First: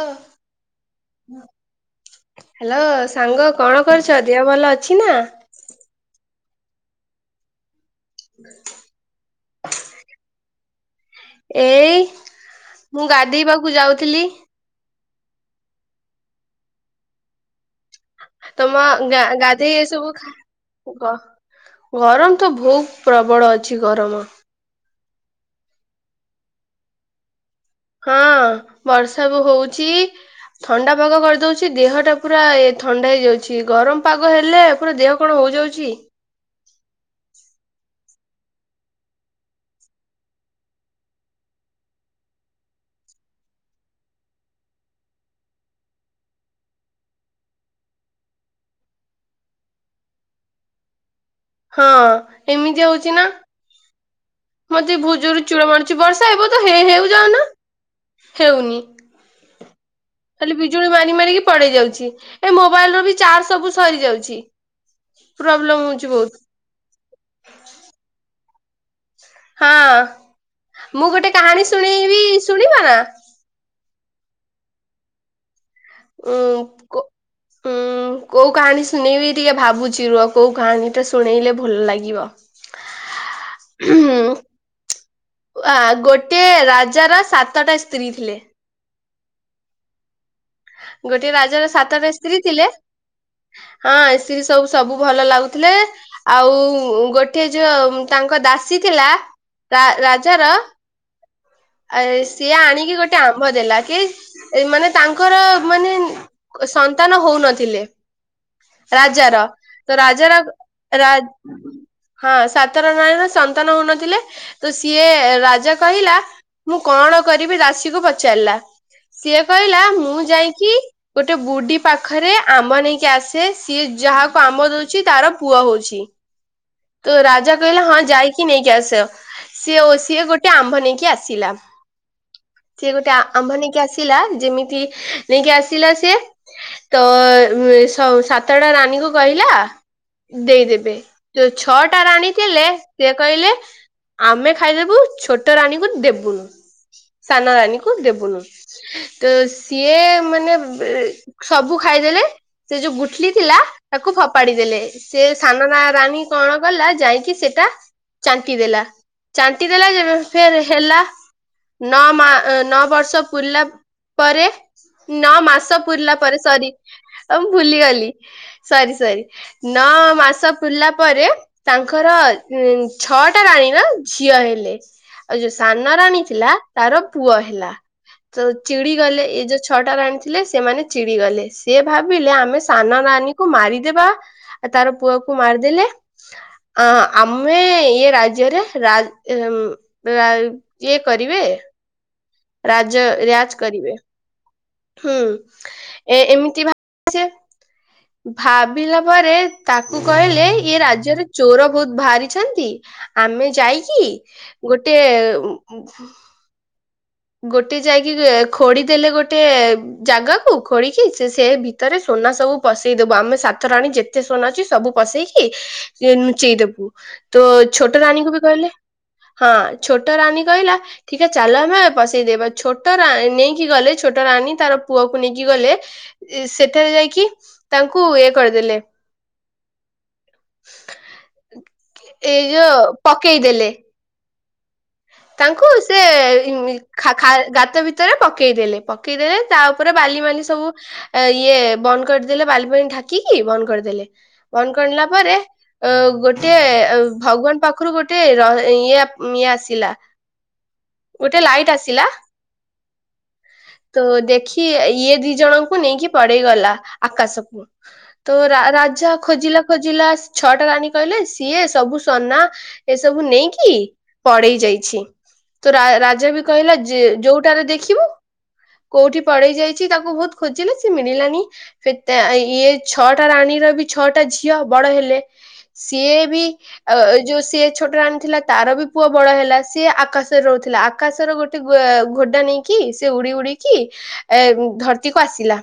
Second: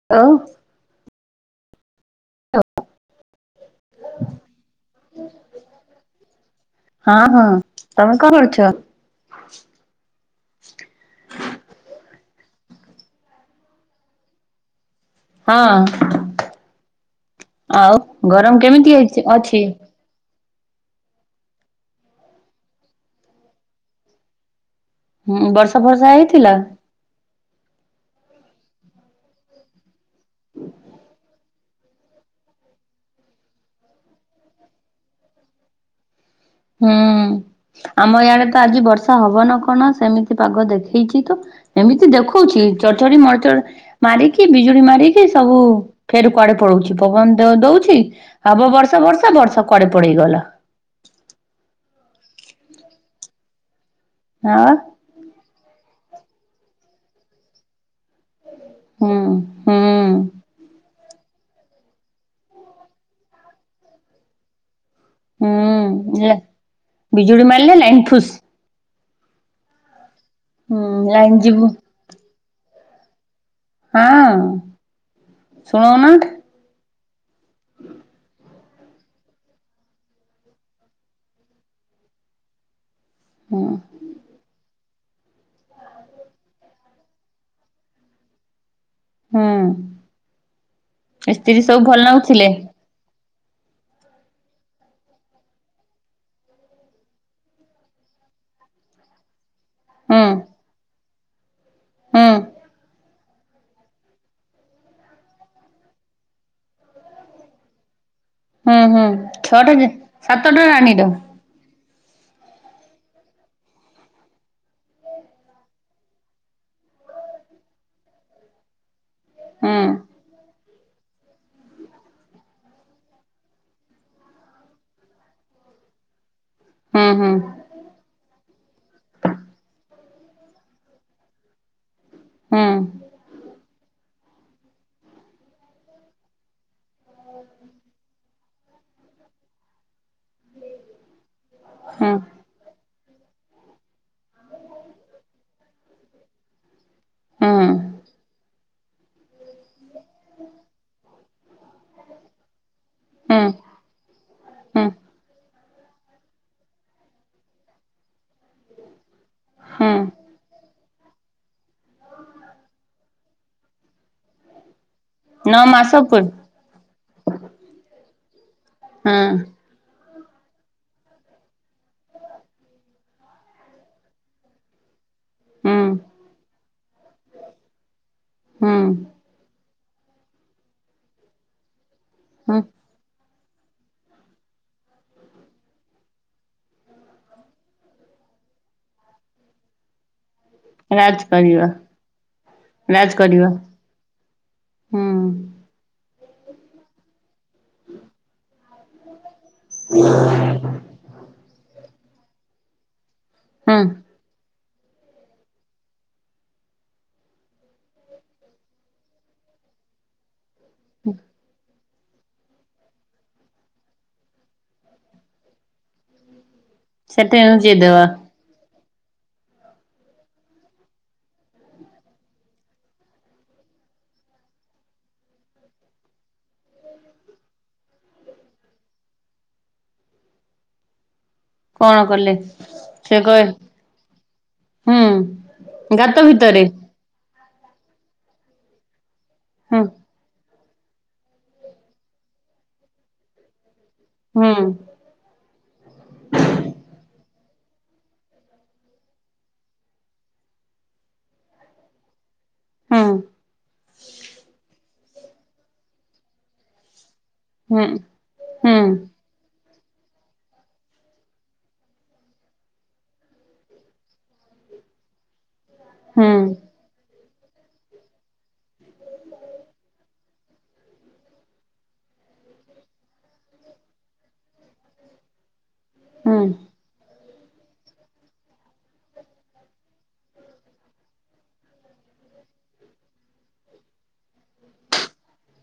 ଓ ଆଉ ହାଲୋ ସାଙ୍ଗ କଣ କରୁଛ ଦେହ ଭଲ ଅଛିନା? ହଁ ହଁ ତମେ କଣ କରୁଛ? ଏଇ ମୁଁ ଗାଧେଇବାକୁ ଯାଉଥିଲି। ହଁ ଆଉ ଗରମ କେମିତି ହେଇଚି ଅଛି? ଏସବୁ ଖା ଗ ଗରମ ତ ଭୋଉ ପ୍ରବଳ ଅଛି ଗରମ। ହୁଁ ବର୍ଷା ଫର୍ଷା ହେଇଥିଲା? ହଁ ବର୍ଷା ବି ହୋଉଛି। ଥଣ୍ଡା ପାଗ କରିଦୋଉଛି ଦେହଟା ପୁରା ଏ ଥଣ୍ଡା ହେଇଯାଉଛି ଗରମ ପାଗ ହେଲେ ପୁରା ଦେହ କଣ ହୋଇଯାଉଚି। ହୁଁ ଆମ ଇଆଡେ ତ ଆଜି ବର୍ଷା ହବନା କଣ ସେମିତି ପାଗ ଦେଖେଇଚି ତ। ଏମିତି ଦେଖୋଉଚି ଚଡଚଡି ମଡଚଡ ମାରିକି ବିଜୁଳି ମାରିକି ସବୁ ଫେର କୁଆଡେ ପଳୋଉଚି ପବନ ତ ଦୋଉଚି। ହବ ବର୍ଷା ଫର୍ଷା ବର୍ଷା କୁଆଡେ ପଳେଇଗଲା। ହଁ ଏମିତିଆ ହୋଉଚି ନା। ଆଉ ମତେ ଭୋଉତ ଜୋର ଚିଡା ମାଡୁଚି ବର୍ଷା ହେବ ତ ହେ ହେଉଯାଉନ। ହେଉନି ହୁଁ ହୁଁ। ଖାଲି ବିଜୁଳି ମାରି ମାରିକି ପଡେଇଯାଉଛି ଏ ମୋବାଇଲ ର ବି ଚାର୍ଜ ସବୁ ସରିଯାଉଛି ପ୍ରୋବ୍ଲେମ ହୋଉଚି ହୁଁ ବୋହୁତ। ବିଜୁଳି ମାଇଲେ ଲାଇନ୍ ଫୁସ୍। ହଁ ହୁଁ ମୁଁ ଗୋଟେ ଲାଇନ ଯିବୁ କାହାଣୀ ଶୁଣେଇବି ଶୁଣିବ ନା? ହଁ। ଶୁଣଉନା ଉଁ କୋ ଉଁ। ଉ କୋଉ କାହାଣୀ ଶୁଣେଇବିି ଟିକେ ଭାବୁଚି ରୁହ କୋଉ କାହାଣୀଟା ଶୁଣେଇଲେ ଭଲଲାଗିବ। ହ ହଁ। ହୁଁହୁଁ ଆ ଗୋଟିଏ ରାଜାର ସାତଟା ସ୍ତ୍ରୀ ଥିଲେ। ହଁ। ଗୋଟିଏ ରାଜାର ସାତଟା ସ୍ତ୍ରୀ ନାଗୁଥିଲେ ଥିଲେ। ହଁ ଏସିବି ସବୁ ସବୁ ଭଲ ଲାଗୁଥୁଲେ। ଆଉ ଗୋଟିଏ ଯୋଉ ତାଙ୍କ ଦାସୀ ଥିଲା ରା ହୁଁ ରାଜାର ଆ ହୁଁ ସିଏ ଆଣିକି ଗୋ ଟେ ଆମ୍ବ ଦେଲା କି ମାନେ ତାଙ୍କର ମାନେ ସନ୍ତାନ ହୋଉନଥିଲେ ହୁଁ ହୁଁ ରାଜାର ଛଅଟା ଯେ ତ ରାଜାର ସାତଟା ରାଣୀର ରା ହଁ ସାତର ରାଣିର ସନ୍ତାନ ହୋଉନଥିଲେ। ତ ସିଏ ରାଜା କହିଲା ମୁଁ କଣ କରିବି ଦାଶିକୁ ପଚାରଲା। ସିଏ ହୁଁ କହିଲା ମୁଁ ଯାଇକି ଗୋଟେ ବୁଡୀ ପାଖରେ ଆମ୍ବ ନେଇକି ଆସେ ସିଏ ଯାହାକୁ ଆମ୍ବ ଦୋଉଛି ତାର ପୁଅ ହୋଉଛି। ହୁଁ ତ ହୁଁ ରାଜା କହିଲା ହଁ ଯାଇକି ନେଇକି ଆସ ସିଏ ଓ ସିଏ ଗୋଟେ ଆମ୍ଭ ନେଇକି ଆସିଲା। ହୁଁ ସିଏ ଗୋଟେ ଆ ଆମ୍ଭ ନେଇକି ଆସିଲା ଯେମିତି ନେଇକି ଆସିଲା ସିଏ ତ ଉମ୍ ସ ସାତଟା ରଣୀକୁ କହିଲା ଦେଇଦେବେ ଯୋଉ ଛଅଟା ହୁଁ ରାଣୀ ଥିଲେ ସିଏ କହିଲେ ଆମେ ଖାଇଦେବୁ ଛୋଟ ରାଣୀକୁ ଦେବୁନୁ ସାନ ହୁଁ ରାଣୀକୁ ଦେବୁନୁ ତ ସିଏ ମାନେ ସବୁ ଖାଇଦେଲେ ସେ ଯୋଉ ଗୁଠୁଲି ହୁଁ ଥିଲା ତାକୁ ଫପାଡି ଦେଲେ ହୁଁ ସେ ସାନ ନା ରାଣୀ କଣ କଲା ଯାଇକି ସେଟା ଚାଣ୍ଟି ଦେଲା ଚାଣ୍ଟି ଦେଲା ହୁଁ ଯେଵେ ସେ ହେଲା। ନ ମା ନ ବର୍ଷ ପୁୁରିଲା ପରେ ନଅ ମାସ ପୁୁରିଲା ପରେ ସରୀ। ହ ମୁଁ ଭୁଲିଗଲି ସରି ହଁ ସରି ନଅ ମାସ ପିଲା ପରେ ତାଙ୍କର ଉ ଛଅଟା ରାଣୀର ଝିଅ ହେଲେ। ଆଉ ଯୋଉ ହୁଁ ସାନ ରାଣୀ ଥିଲା ତାର ପୁଅ ହେଲା ତ ହୁଁ ଚିଡି ଗଲେ ଏ ଯୋଉ ଛଅଟା ରାଣି ଥିଲେ ସେମାନେ ଚିଡ଼ିଗଲେ ସେ ଭାବିଲେ ହୁଁ ଆମେ ସାନ ନାନୀ କୁ ମାରିଦେବା ତାର ପୁଅ କୁ ମାରିଦେଲେ ଆଁ ଆମେ ଇଏ ରାଜ୍ୟରେ ରାଜ ରାଜ କରିବା। ରାଜ ରାଜ କରିବେ। ହୁଁ ଏ ଏମିତି ଭାବ ସେ ଭାବିଲା ପରେ ତାକୁ କହିଲେ ଇଏ ରାଜ୍ୟରେ ଚୋର ବହୁତ ବାହାରିଛନ୍ତି ଆମେ ହୁଁ ଯାଇକି ଗୋଟେ ଗୋଟେ ଯାଇକି ଖୋଡି ଦେଲେ ଗୋଟେ ଜାଗାକୁ ଖୋଡିକି ସେ ସେ ଭିତ ତରେ ସୁନା ସବୁ ପସେଇ ଦବୁ ଆମେ ସାତ ରାଣୀ ଯେତେ ସୁନା ଅଛି ସବୁ ପସେଇକି ସିଏ ନୁଚେଇଦବୁ ସେଠି ତ ନୁଚେଇ ଛୋଟ ଦେବା ରାଣୀଙ୍କୁ ବି କହିଲେ ହଁ ଛୋଟ ରାନୀ କହିଲା ଠିକେ ଚାଲ ଆମେ ବସେଇଦବା ଛୋଟ ରା ନେଇକି ଗଲେ ଛୋଟ ରାଣୀ ତାର ପୁଅକୁ ନେଇକି ଗଲେ। ସେଠାରେ ଯାଇକି ତାଙ୍କୁ ଇଏ କରିଦେଲେ। କଣ କଲେ ଏଇ ଯୋଉ ସେ କହେ ପକେଇଦେଲେ। ତାଙ୍କୁ ହୁଁ ସେ ଗାତ ଭିତରେ ଇନମିଲ ଖା ଖା ଗାତ ଭିତରେ ପକେଇଦେଲେ ପକେଇଦେଲେ ତା ହୁଁ ଉପରେ ବାଲି ମଲି ସବୁ ଇଏ ବନ୍ଦ କରିଦେଲେ ବାଲିପଲି ଠାକିକି ବନ୍ଦ କରିଦେଲେ ହୁଁ ବନ୍ଦ କରିଲା ପରେ ଅ ଗୋଟେ ଭଗବାନ ପାଖରୁ ଗୋଟେ ର ଇଏ ଇଏ ଆସିଲା। ଗୋଟେ ଲାଇଟ୍ ଆସିଲା। ହୁଁ ତ ଦେଖି ଇଏ ଦି ଜଣଙ୍କୁ ନେଇକି ପଳେଇ ଗଲା ଆକାଶକୁ ହୁଁ ତ ରା ହୁଁ ରାଜା ଖୋଜିଲା ଖୋଜିଲା ଛଅଟା ରାଣୀ କହିଲେ ସିଏ ସବୁ ସୋନା ଏସବୁ ନେଇକି ପଳେଇ ଯାଇଛି। ତ ରା ହୁଁ ରାଜା ବି କହିଲା ଯେ ଯୋଉଟାରେ ଦେଖିବୁ କୋଉଠି ପଳେଇ ଯାଇଚି ତାକୁ ବହୁତ ଖୋଜିଲେ ସେ ମିଳିଲାନି ଫିତା ଏ ଇଏ ଛଅଟା ରାଣୀର ବି ଛଅଟା ଝିଅ ବଡ ହେଲେ ସିଏ ହୁଁ ବି ଆ ଯୋଉ ସିଏ ଛୋଟ ରାଣିଥିଲା ତାର ବି ପୁଅ ବଡ ହେଲା। ସିଏ ଆକାଶରେ ରହୁଥିଲା ଆକାଶର ଗୋଟେ ଘୋ ଡା ନେଇକି ସେ ଉଡି ଉଡିକି ଏ ଧରତିକୁ ଆସିଲା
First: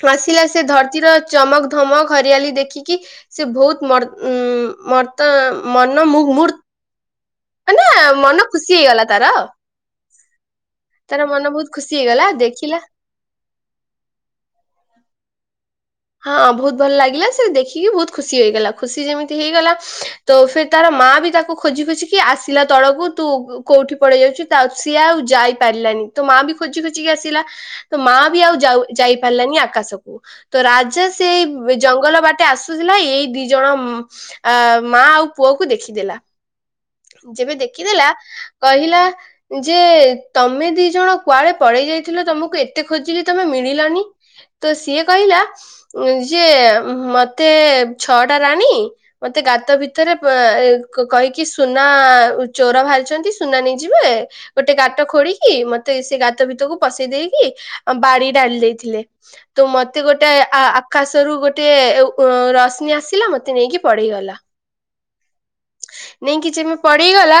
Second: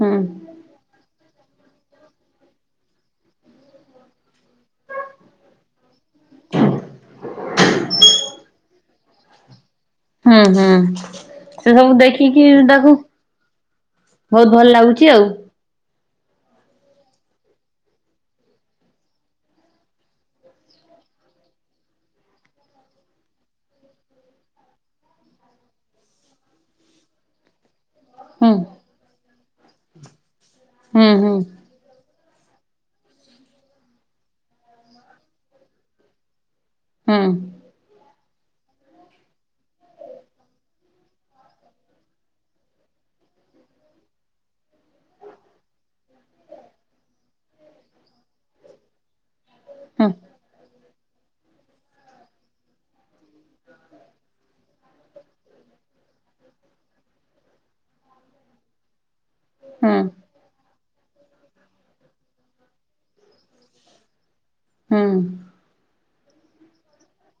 ହୁଁ ଆସିଲା ଆସି ସେ ଧରତିର ଚମକ ଧମକ ହରିଆଲି ଦେଖିକି ସେ ବହୁତ ମର ମରତ ମନ ମୁ ମୁର୍ତ୍ତୃ ମାନେ ମନ ଖୁସି ହେଇଗଲା ତାର ଆଉ। ହୁଁ ହୁଁ ସେ ଖୁସି ସବୁ ହେଇଗଲା ଦେଖିକି ଦେଖିଲା ତାକୁ ବହୁତ ଭଲ ଲାଗୁଛି ଆଉ। ହଁ ବହୁତ ଭଲ ଲାଗିଲା ସେ ଦେଖିକି ବହୁତ ଖୁସି ହେଇଗଲା ଖୁସି ଯେମିତି ହେଇଗଲା ତ ଫିର ତାର ମା ବି ତାକୁ ଖୋଜି ଖୋଜି କି ଆସିଲା ତଳକୁ ତୁ କୋଉଠି ପଳେଇ ଯାଉଚୁ। ତାଉ ସିଏ ଆଉ ଯାଇ ପାରିଲାନି ତ ମା ବି ଖୋଜି ଖୋଜିିକି ଆସିଲା। ତ ମା ବି ହୁଁ ଆଉଯାଉ ଯାଇପାରିଲାନି ଆକାଶକୁ ତ ରାଜା ହୁଁ ସେ ହୁଁ ଜଙ୍ଗଲ ବାଟେ ଆସୁଥିଲା ଏଇ ଦି ଜଣ ଆ ମା ଆଉ ପୁଅକୁ ଦେଖିଦେଲା। ହୁଁ ଯେବେ ଦେଖିଦେଲା କହିଲା ଯେ ତମେ ଦି ଜଣ କୁଆଡେ ପଳେଇ ଯାଇଥିଲ ତମକୁ ଏତେ ଖୋଜିଲି ତମେ ମିଳିଲନି। ତ ସିଏ କହିଲା ଯେ ମତେ ଛଅଟା ରାଣୀ। ମତେ ଗାତ ହୁଁ ଭିତରେ ପେ ଏ କହିକି। ସୁନା ଚୋର ବାହାରିଛନ୍ତି ସୁନା ନେଇଯିବେ। ଗୋଟେ ଗାତ ଖୋଳିକି ମତେ ସେ ଗାତ ଭିତରକୁ ପସେଇ ଦେଇକି ବାଡି ଡାଲି ଦେଇଥିଲେ। ତ ହୁଁ ମତେ ଗୋଟେ ଆ ଆକ୍। ଆକାଶ ରୁ ଗୋଟେ ଉ ଅ ରଶ୍ମି ଆସିଲା ମତେ ନେଇକି ପଢେଇଗଲା। ହୁଁ। ନେଇକି ଯେମି ପଡେଇଗଲା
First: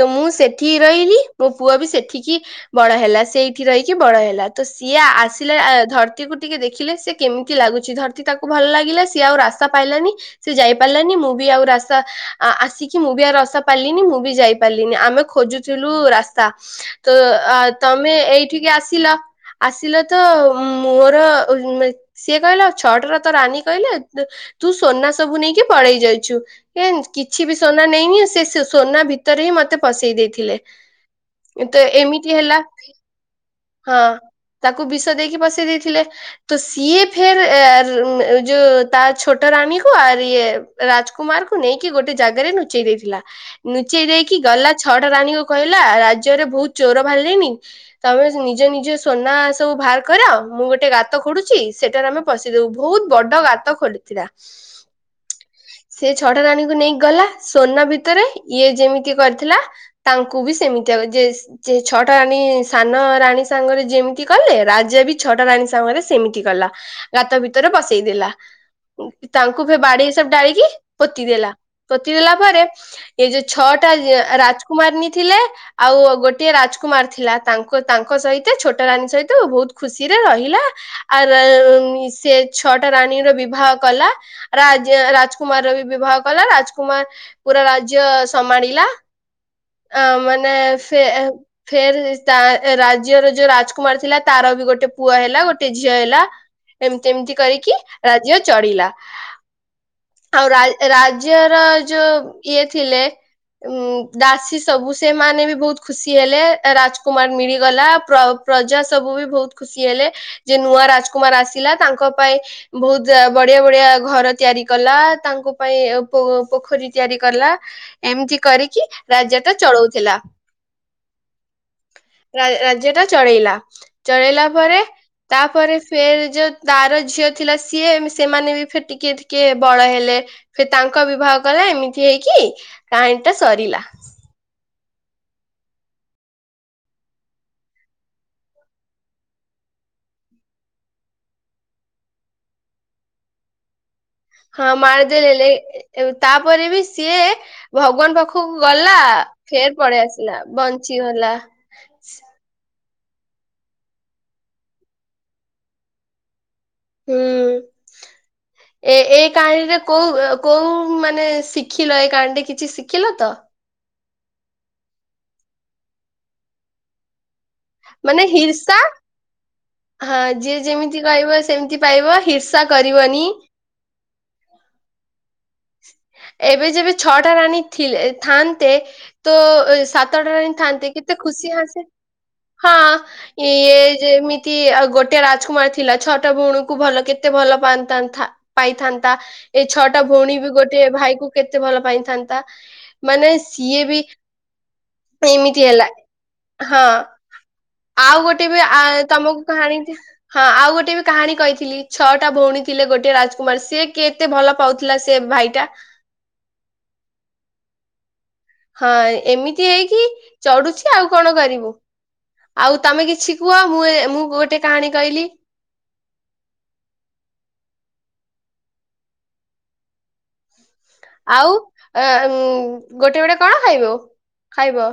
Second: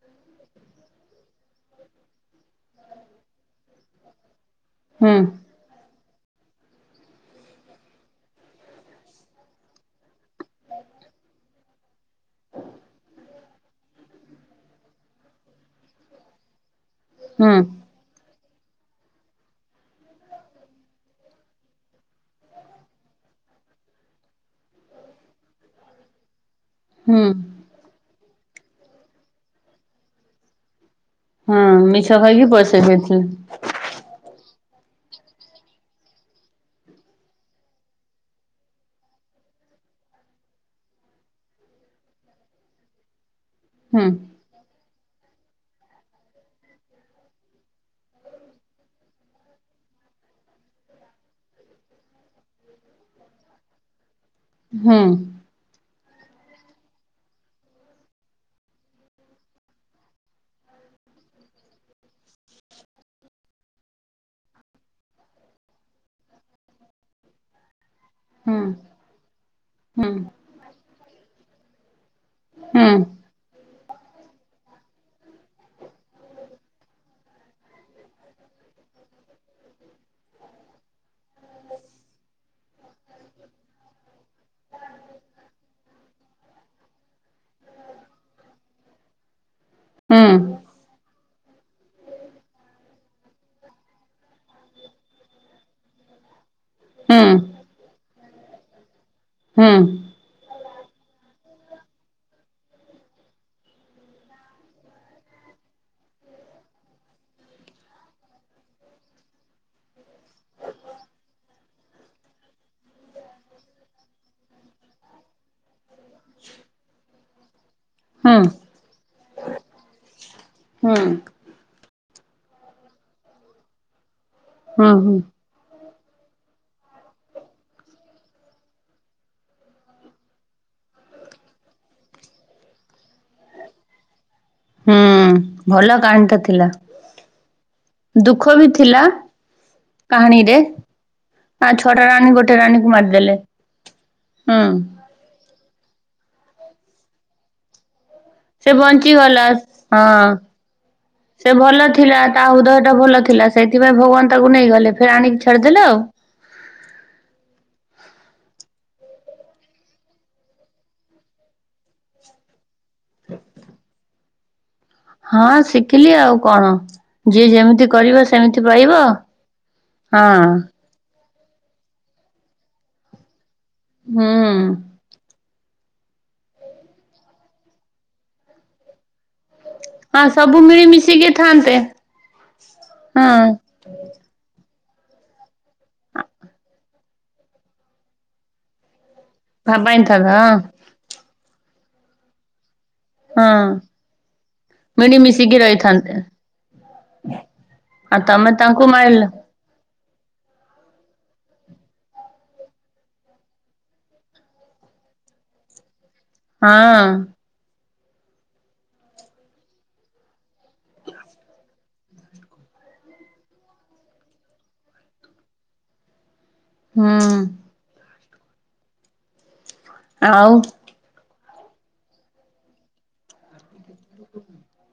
ତ ମୁଁ ସେଠି ରହିଲି ମୋ ପୁଅ ବି ସେଠିକି। ବଡ ହେଲା ସେଇଠି ରହିକି ବଡ ହେଲା ତ ସିଏ ହୁଁ ଆସ। ସିଲେ ଧରତୀକୁ ଟିକେ ଦେଖିଲେ ସେ କେମିତି ଲାଗୁଛି ଧରତୀ ତାକୁ ଭଲ ଲାଗିଲା ସିଏ ଆଉ ରାସ୍ତା ପାଇଲାନି। ସେ ଯାଇ ପାରିଲାନି ମୁଁ ବି ଆଉ ରାସ୍ତା ଆ ଆସି। କି ମୁଁ ବି ଆଉ ରାସ୍ତା ପାଇଲିନି ମୁଁ ବି ଯାଇ ପାରିଲିନି ଆମେ ଖୋଜୁଥିଲୁ ରାସ୍ତା ତ ଆ। ହୁଁ ତମେ ଏଇଠିକି ଆସିଲ ଆସିଲ ତ ମୋର। ସିଏ କହିଲା ଛଟା ର ତ ରାନୀ କହିଲେ। ତୁ ସୋନା ସବୁ ନେଇକି ପଳେଇ ଯାଇଛୁ ଏନ୍ ହୁଁ କିଛି ବି। ସୋନା ନେଇନି ସେ ସେ ସୋନା ଭିତରେ ହିଁ ମତେ ପସେଇ ଦେଇଥିଲେ। ହଁ ତ ମିଛ ଏମିତି କହିକି ହେଲା ପସେଇ ଦେଇଥିଲେ। ହଁ ତାକୁ ବିଷ ଦେଇକି ପଶେଇ ଦେଇଥିଲେ। ତ ସିଏ ଫେର ଏ ର ଯୋଉ ତାର ଛୋଟା ରାଣୀ କୁ ଆର ଇଏ। ରାଜକୁମାର କୁ ନେଇକି ଗୋଟେ ଜାଗାରେ ନୁଚେଇ ଦେଇଥିଲା ହୁଁ ନୁଚେଇ ଦେଇକି। କି ଗଲା ଛଅଟା ରାଣୀ କୁ କହିଲା ରାଜ୍ୟରେ ବହୁତ ଚୋର ବାହାରି ଲେଣି। ତମେ ନିଜ ନିଜ ସୋନା ସବୁ ବାହାର କର ମୁଁ ଗୋଟେ ଗାତ ଖୋଳୁଛି ସେଟାରେ ଆମେ। ପଶି ଦବୁ ଭଉତ ବଡ ଗାତ ଖୋଲିଥିଲା। ହୁଁ। ସେ ଛଅଟା ରାଣୀକୁ ନେଇକି ଗଲା ସୋନା ଭିତରେ ଇଏ ଯେମିତି କରିଥିଲା। ତାଙ୍କୁ ବି ସେମିତିଆ ଯେସ। ଯେ ଛଅଟା ରାଣୀ ସାନ ରାଣୀ ସାଙ୍ଗରେ ଯେମିତି କଲେ ରାଜା ବି। ଛଅଟା ରାଣୀ ସାଙ୍ଗରେ ସେମିତି ଗଲା ଗାତ ଭିତରେ ପସେଇ ଦେଲା। ହୁଁ ତାଙ୍କୁ ସେ ହୁଁ ବାଡ଼ିରେ ସବ ଡାଳିକି ପୋତି ଦେଲା ପୋତି ଦେଲା ପରେ। ହୁଁ ଏ ଯୋଉ ଛଅଟା ରାଜକୁମାରଣୀ ଥିଲେ ଆଉ ଗୋଟିଏ ରାଜକୁମାର ଥିଲା। ତାଙ୍କ ତାଙ୍କ ସହିତ ଛୋଟା ରାନୀ ସହିତ ବହୁତ ଖୁସିରେ ରହିଲା। ଆର ସେ ଛଅଟା ରାଣୀର ବିବାହ କଲା ରାଜ ରାଜ। ବିବାହ କଲା ରାଜକୁମାର ପୁରା ରାଜ୍ୟ ସମାଳିଲା। ହୁଁ ହୁଁ ଅ ହୁଁ ମାନେ ସେ। ଫେର ତା ରାଜ୍ୟର ଯୋଉ ରାଜକୁମାର ଥିଲା ତାର ବି ଗୋଟେ ପୁଅ ହେଲା ଗୋଟେ ଝିଅ ହେଲା। ଏମତି ହୁଁ ଏମିତି କରିକି ରାଜ୍ୟ ଚଡିଲା। ହୁଁ। ଆଉ ରା ରାଜ୍ୟର ଯୋଉ ଇଏ ଥିଲେ ଉଁ ଦା ସୀ ସବୁ ସେମାନେ ବି ବହୁତ ଖୁସି ହେଲେ ରାଜକୁମାର ମିଳିଗଲା ପ୍ର ପ୍ରଜା ସବୁ ବି ବହୁତ। ଖୁସି ହେଲେ ଯେ ନୂଆ ରାଜକୁମାର ଆସିଲା ତାଙ୍କ ପାଇଁ। ବହୁତ ବଢିଆ ବଢିଆ ଘର ତିଆରି କଲା ତାଙ୍କ ପାଇଁ ଉ ପୋ ପୋଖରୀ ତିଆରି କଲା। ଏମିତି କରିକି ରାଜ୍ୟଟା ଚଳଉଥିଲା। ହଁ। ରା ରାଜ୍ୟଟା ଚଳେଇଲା, ଚଳେଇଲା ପରେ ତା। ହୁଁ ହୁଁ ତାପରେ ଫେର୍ ଯେ ତାର ଝିଅ ଥିଲା ସିଏ ସେମାନେ ବି ଫିର ଟିକେ ଟିକେ ବଡ ହେଲେ। ଫେର ତାଙ୍କ ବିବାହ କଲା ଏମିତି ହେଇକି କାହାଣୀ ଟା ସରିଲା। ହୁଁ ଭଲ କାହାଣିଟା ଥିଲା, ଦୁଃଖ ବି ଥିଲା। କାହାଣୀରେ କାଁ ଛଅଟା ରାଣୀ ଗୋଟେ ରାଣୀକୁ ମାରିଦେଲେ। ହଁ ହୁଁ ମାରିଦେଲେଲେ ଏ ଏ ତାପରେ ବି ସିଏ। ଭଗବାନ ପାଖକୁ ସେ ଗଲା ବଞ୍ଚିଗଲା ଫେର ପଳେଇ ହଁ। ଆସିଲା ବଞ୍ଚିଗଲା। ସେ ଭଲ ଥିଲା ତା ହୁଦୟ ଟା ଭଲ ଥିଲା ସେଇଥିପାଇଁ ଭଗବାନ ତାକୁ ନେଇଗଲେ ଫେରେ ଆଣିକି ଛାଡିଦେଲେ ଆଉ। ହୁଁ। ଏ ଏଇ କାହାଣୀରେ କୋଉ କୋଉ ମାନେ ଶିଖିଲ ଏ କାହାଣୀରେ କିଛି ଶିଖିଲ ତ? ହଁ ଶିଖିଲି ଆଉ କଣ ଯିଏ ଯେମିତି କରିବ ମାନେ ସେମିତି ହିର୍ସା ପାଇବ। ହଁ ଯିଏ ଯେମିତି କହିବ ସେମତି ପାଇବ ହିର୍ଷା କରିବନି। ହୁଁ। ଏବେ ଯେବେ ଛଅଟା ରାଣୀ ଥିଲେ ଥାନ୍ତେ ତ ହଁ ସାତଟରେ ହି ସବୁ ଥାନ୍ତି କେତେ ମିଳିମିଶିକି ଖୁସି ଥାନ୍ତେ। ଆସେ ହଁ ହଁ ଇଏ ଯେ କି ଗୋଟେ ରାଜକୁମାର ଥିଲା ଛଅଟା ଭଉଣୀଙ୍କୁ ଭଲ କେତେ ଭଲ ପାଆନ୍ତାଥା। ପାଇଥାନ୍ତା ଏଇ ଛଅଟା ଭାବାଇଥାନ୍ତା ଭଉଣୀ ବି ହଁ ଗୋଟେ ଭାଇକୁ କେତେ ଭଲ ପାଇଥାନ୍ତା। ମାନେ ହଁ ସିଏ ବି ମିଳିମିଶିକି ଏମିତି ହେଲା ରହିଥାନ୍ତେ। ହଁ। ଆଉ ଗୋଟେ ତମେ ବି ଆ ତାଙ୍କୁ ମାରିଲ ତମକୁ କାହାଣୀ ହଁ ଆଉ ଗୋଟେ ବି କାହାଣୀ କହିଥିଲି ଛଅଟା ଭଉଣୀ ଥିଲେ ଗୋଟେ ରାଜକୁମାର ସେ କେ କେତେ ଭଲ ପାଉଥିଲା ସେ ଭାଇଟା। ହଁ। ହଁ ଏମିତି ହେଇକି ଚଢୁଚି ଆଉ କଣ କରିବୁ। ଆଉ ତମେ କିଛି କୁହ ମୁଁ ଏ ମୁଁ ଗୋଟେ କାହାଣୀ କହିଲି। ହୁଁ। ଆଉ ଆଉ ଅ ଗୋଟେ ବୋଟେ କଣ ଖାଇବ ଖାଇବ।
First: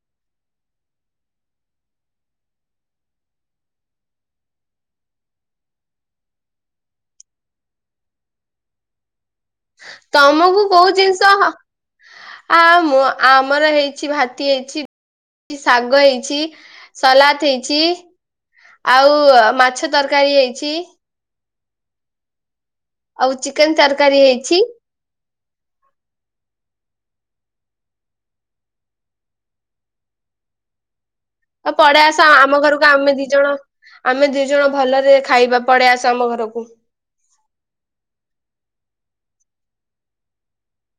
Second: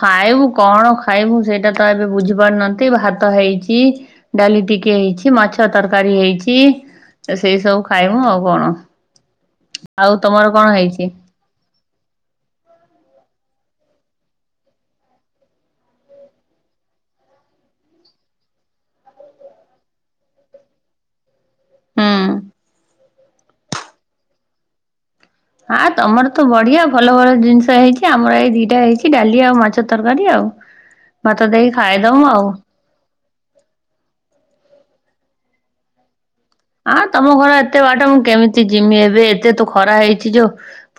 ଖାଇବୁ କଣ ଖାଇବୁ ସେଟା ତ ଏବେ ବୁଝି ପାରୁନାହାନ୍ତି, ଭାତ ହେଇଚି। ଡାଲି ଟିକେ ହେଇଚି, ମାଛ ତରକାରୀ ହେଇଚି। ତ ସେଇ ସବୁ ଖାଇବୁ ଆଉ କଣ। ଆଉ ତମର ତମକୁ କଣ କୋଉ ହେଇଛି ଜିନିଷ ଆ ମୁଁ ଆମର ହେଇଚି ଭାତି ହେଇଚି। ଶାଗ ହେଇଚି ସଲାଟ ହେଇଚି। ଆଉ ମାଛ ତରକାରୀ ହେଇଚି। ହୁଁ। ଆଉ ଚିକେନ ତରକାରୀ ହେଇଚି। ଆ ତମର ତ ବଢିଆ ଭଲ ଭଲ ଜିନିଷ ହେଇଚି ଆମର ଏଇ ଦିଟା ହେଇଚି ଡାଲି ଆଉ ମାଛ ତରକାରୀ ଆଉ। ଭାତ ତ ଦେଇକି ପଳେଇ ଖାଇଦମୁ ଆସ ଆଉ ଆମ ଘରକୁ ଆମେ ଦି ଜଣ ଆମେ ଦି ଜଣ ଭଲରେ ଖାଇବା ପଳେଇ ଆସ ଆମ ଘରକୁ। ଆଁ ତମ ଘର ଏତେ ବାଟ ମୁଁ କେମିତି ଯିମି ଏବେ ଏତେ ତ ଖରା ହେଇଚି ଯଉ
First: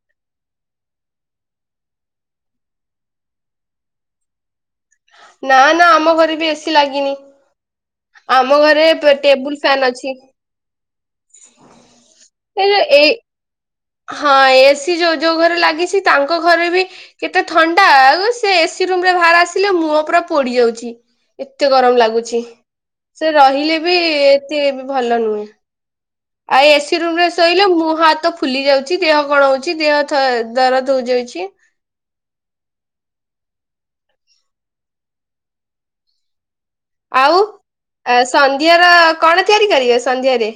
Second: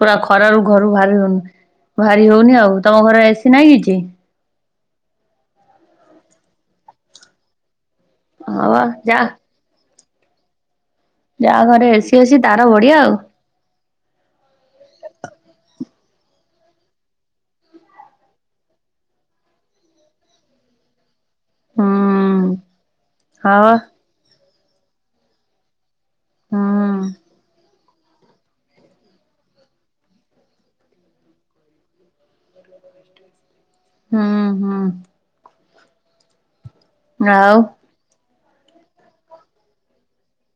ପୁରା ଖରାରୁ ଘରୁ ଭାରି ହଉନି ଭାରି ହଉନି ଆଉ ତମ ଘର ଏସି ନାଇଁ କିଛି? ନା ନା ଆମ ଘରେ ବି ଏସି ଲାଗିନି। ଆମ ହଁ ଘରେ ବା ଯା ଟେବୁଲ ଫ୍ୟାନ୍ ଅଛି। ଯାହା ଘରେ ଏସି ଅଛି ଏ ତାର ବଢିଆ ଏଇ ଆଉ। ହଁ ଏସି ଯୋଉ ଯୋଉ ଘରେ ଲାଗିଚି ତାଙ୍କ ଘରେ ବି କେତେ ଥଣ୍ଡା ସେ ଏସି ରୁମରେ ବାହାର ଆସିଲେ ମୁହଁ ପୁରା ପୋଡି ଯାଉଚି। ଏତେ ଗରମ ଲାଗୁଚି ହୁଁ ସେ ହଁ ରହିଲେ ବି ଏତେ ଭଲ ନୁହେଁ। ଆଇ ହୁଁ ଏସି ରୁମ ରେ ଶୋଇଲେ ମୁହଁ ହାତ ଫୁଲି ଯାଉଚି ଦେହ କଣ ହଉଚି ଦେହ ଥ-ଦରଜ ହଉଯାଉଚି। [inaudible] ହୁଁ ହଁ। ଆଉ ସନ୍ଧ୍ୟାର କଣ ତିଆରି କରିବେ ସନ୍ଧ୍ୟାରେ?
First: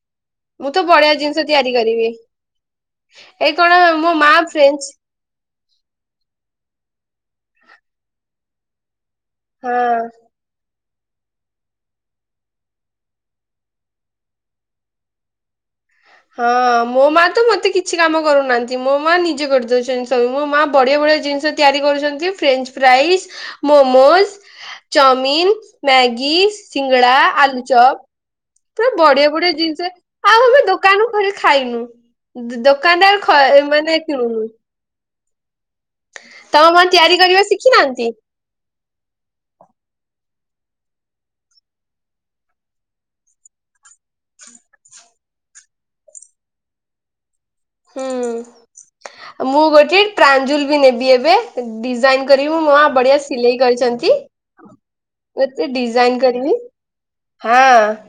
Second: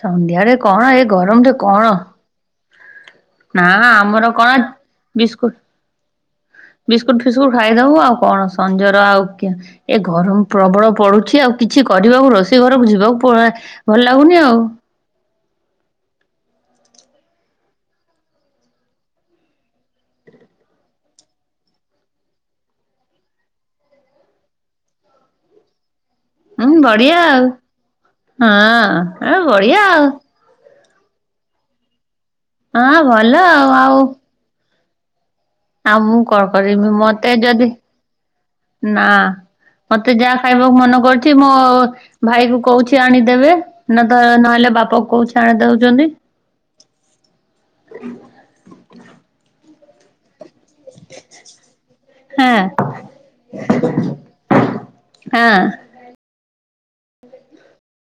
ସନ୍ଧ୍ୟାରେ ମୁଁ କଣ ତ ଏ ବଢିଆ ଜିନିଷ ଗରମରେ ତିଆରି କଣ କରିବି। ଏଇ ନା କଣ ମୋ ଆମର ମା କଣ ଫ୍ରେଞ୍ଚ୍ ବିସ୍କୁଟ ବିସ୍କୁଟ ଫିସ୍କୁଟ ଖାଇଦବୁ ଆଉ କଣ ସଞ୍ଜରେ ଆଉ ହଁ ଏ ଗରମ୍ ପ୍ରବଳ ପୋଡୁଚି ଆଉ। କିଛି କରିବାକୁ ରୋଷେଇ ଘରକୁ ଯିବାକୁ ପ ଭଲ ଲାଗୁନି ଆଉ। ହଁ ମୋ ମା ତ ମତେ କିଛି କାମ କରଉନାହାନ୍ତି। ମୋ ମା ନିଜେ କରିଦଉଚନ୍ତି ସବୁ। ମୋ ମା ବଢିଆ ବଢିଆ ଜିନିଷ ତିଆରି କରୁଛନ୍ତି French fries, momos, chowmein, Maggi ହୁଁ ସିଙ୍ଗିଡା, ବଢିଆ ଆଉ ଆଲୁଚପ ପୁରା ବଢିଆ ବଢିଆ ଜିନିଷ ଆଉ ଆମେ ଦୋ ଦୋକାନ ରୁ କିଣି ଖାଇନୁ। ହଁ ଦୋକାନ ରେ ଭଲ ଖ ଆଉ ମାନେ କିଣୁନୁ। ଆ ମୁଁ କଣ ତମ ମା କରିବି, ତିଆରି ମତେ କରିବା ଯଦି ଶିଖିନାହାନ୍ତି ନା। ମତେ ଯାହା ଖାଇବାକୁ ମନ କରୁଚି ମୋ ଭାଇ କୁ କହୁଚି ଆଣିଦେବେ। ନ ତ ନହେଲେ ବାପା କୁ କହୁଚି ଆଣିଦଉଚନ୍ତି। ହୁଁ। ମୁଁ ଗୋଟେ ଟ୍ରାଞ୍ଜୁଲ ନେବି ଏବେ ଡିଜାଇନ ହଁ କରିବି। ମୋ ମା ବଢିଆ ସିଲେଇ କରିଚନ୍ତି। ହଁ। ଜାଇଁକି କରିମି। ହଁ।